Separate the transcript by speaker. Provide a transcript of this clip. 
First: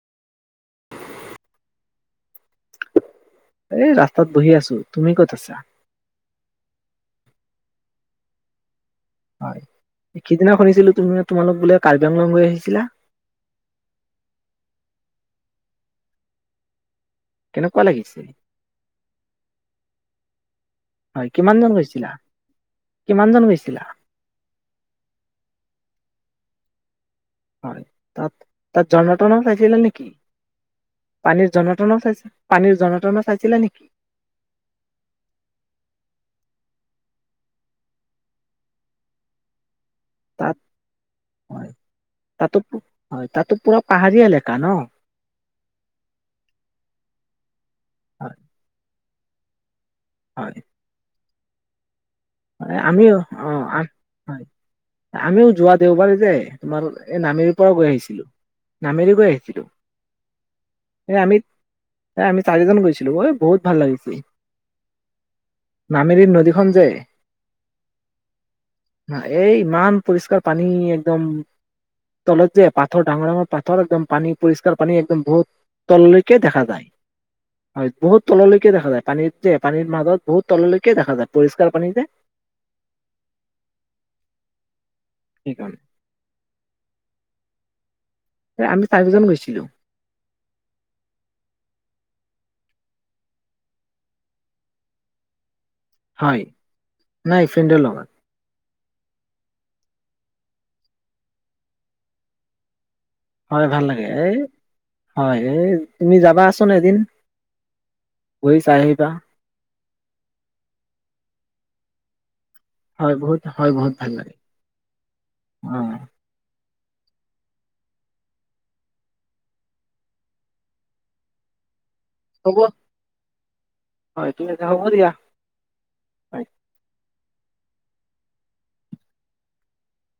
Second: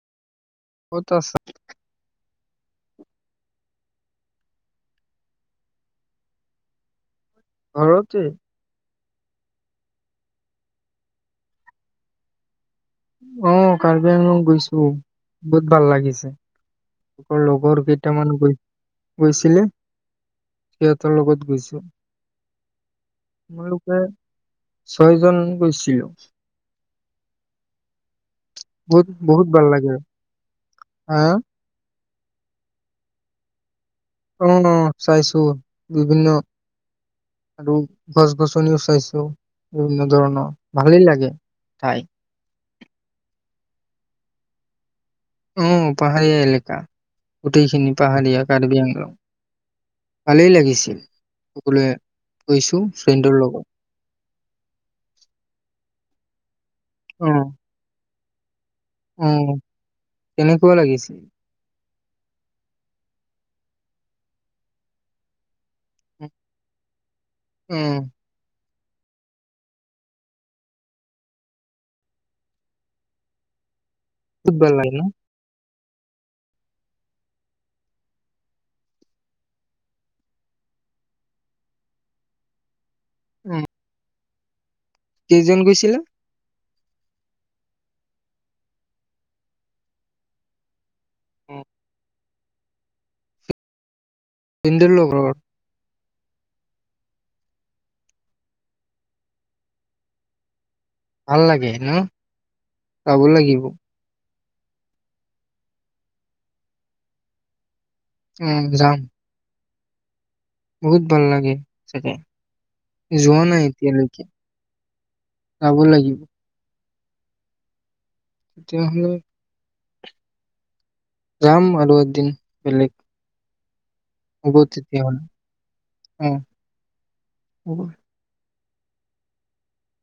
Speaker 1: ক'ত আছা?
Speaker 2: এ' ৰাস্তাত বহি আছোঁ, তুমি ক'ত আছা?
Speaker 1: ঘৰতে
Speaker 2: হয়, সিদিনা শুনিছিলোঁ তুমি তোমালোক বোলে কাৰ্বিংলং গৈ আহিছিলা?
Speaker 1: অঁ কাৰ্বি আংলং গৈছোঁ বহুত ভাল লাগিছে। মোৰ
Speaker 2: কেনেকুৱা
Speaker 1: লগৰ
Speaker 2: লাগিছে
Speaker 1: কেইটামানে গৈছিলে, সিহঁতৰ
Speaker 2: হয়
Speaker 1: লগত
Speaker 2: কিমান জন
Speaker 1: গৈছিলোঁ?
Speaker 2: গৈছিলা কিমান জন গৈছিলা
Speaker 1: আমি ছয়জন গৈছিলোঁ।
Speaker 2: হয়, তাত তাত
Speaker 1: বহুত
Speaker 2: জন তন
Speaker 1: বহুত ভাল
Speaker 2: চাইছিলে
Speaker 1: লাগে।
Speaker 2: নেকি?
Speaker 1: হা?
Speaker 2: আমি জন-তন চাইছে। পানী জধে মধে খাইছিলা নেকি?
Speaker 1: অ' চাইছোঁ বিভিন্ন গছ গছনিও চাইছোঁ। বিভিন্ন ধৰণৰ
Speaker 2: তাত
Speaker 1: ভালেই লাগে
Speaker 2: হয়
Speaker 1: ঠাই।
Speaker 2: তাতো পু- হয় তাতো পুৰা পাহাৰীয়া এলেকা ন?
Speaker 1: অঁ পাহাৰীয়া এলেকা, গোটেইখিনি
Speaker 2: হয়
Speaker 1: পাহাৰীয়া কাৰ্বি আংলং। ভালেই
Speaker 2: হয়
Speaker 1: লাগিছিল। সকলোৱে গৈছো
Speaker 2: হয় আমিও
Speaker 1: ফ্ৰেণ্ডৰ লগত।
Speaker 2: অঁ হয় আমিও যোৱা দেওবাৰে যে তোমাৰ এই
Speaker 1: অ'
Speaker 2: নামেৰিৰ পৰা গৈ আহিছিলোঁ। নামেৰি গৈ
Speaker 1: অ'
Speaker 2: আহিছিলোঁ
Speaker 1: কেনেকুৱা লাগিছিল?
Speaker 2: এ আমি। এ আমি চাৰিজন গৈছিলোঁ ঐ বহুত ভাল লাগিছিল। নামিৰীৰ নদীখন যে
Speaker 1: অ'।
Speaker 2: এই ইমান পৰিষ্কাৰ পানী একদম তলত যে পাথৰ ডাঙৰ ডাঙৰ পাথৰ একদম। পানী
Speaker 1: বহুত ভাল
Speaker 2: পৰিষ্কাৰ
Speaker 1: লাগে
Speaker 2: পানী
Speaker 1: ন
Speaker 2: একদম বহুত। তললৈকে দেখা যায়, হয়, বহুত তললৈকে দেখা যায় পানী যে পানীৰ মাজত বহুত তললৈকে দেখা যায় পৰিষ্কাৰ পানী যে।
Speaker 1: উম কেইজন
Speaker 2: সেইকাৰণে।
Speaker 1: গৈছিলে?
Speaker 2: আমি চাৰিজন গৈছিলোঁ।
Speaker 1: অঁ ভিনদেউৰ লগত
Speaker 2: হয় নাই ফ্ৰেন্দৰ লগত।
Speaker 1: ভাল লাগে ন? যাব লাগিব
Speaker 2: হয় ভাল লাগে এই। হয়, এই তুমি যাবাচোন এদিন গৈ
Speaker 1: উম
Speaker 2: চাই
Speaker 1: যাম
Speaker 2: আহিবা
Speaker 1: বহুত ভাল লাগে, চাগে
Speaker 2: হয় বহুত
Speaker 1: যোৱা নাই
Speaker 2: হয় বহুত ভাল
Speaker 1: এতিয়ালৈকে,
Speaker 2: লাগে অ
Speaker 1: যাব লাগিব তেতিয়াহলে যাম আৰু দিন,
Speaker 2: হ'ব
Speaker 1: বেলেগ
Speaker 2: হয় ঠিক
Speaker 1: হ'ব
Speaker 2: আছে
Speaker 1: তেতিয়া
Speaker 2: দিয়া
Speaker 1: হ'লে,
Speaker 2: হয়।
Speaker 1: অ'। [inaudible]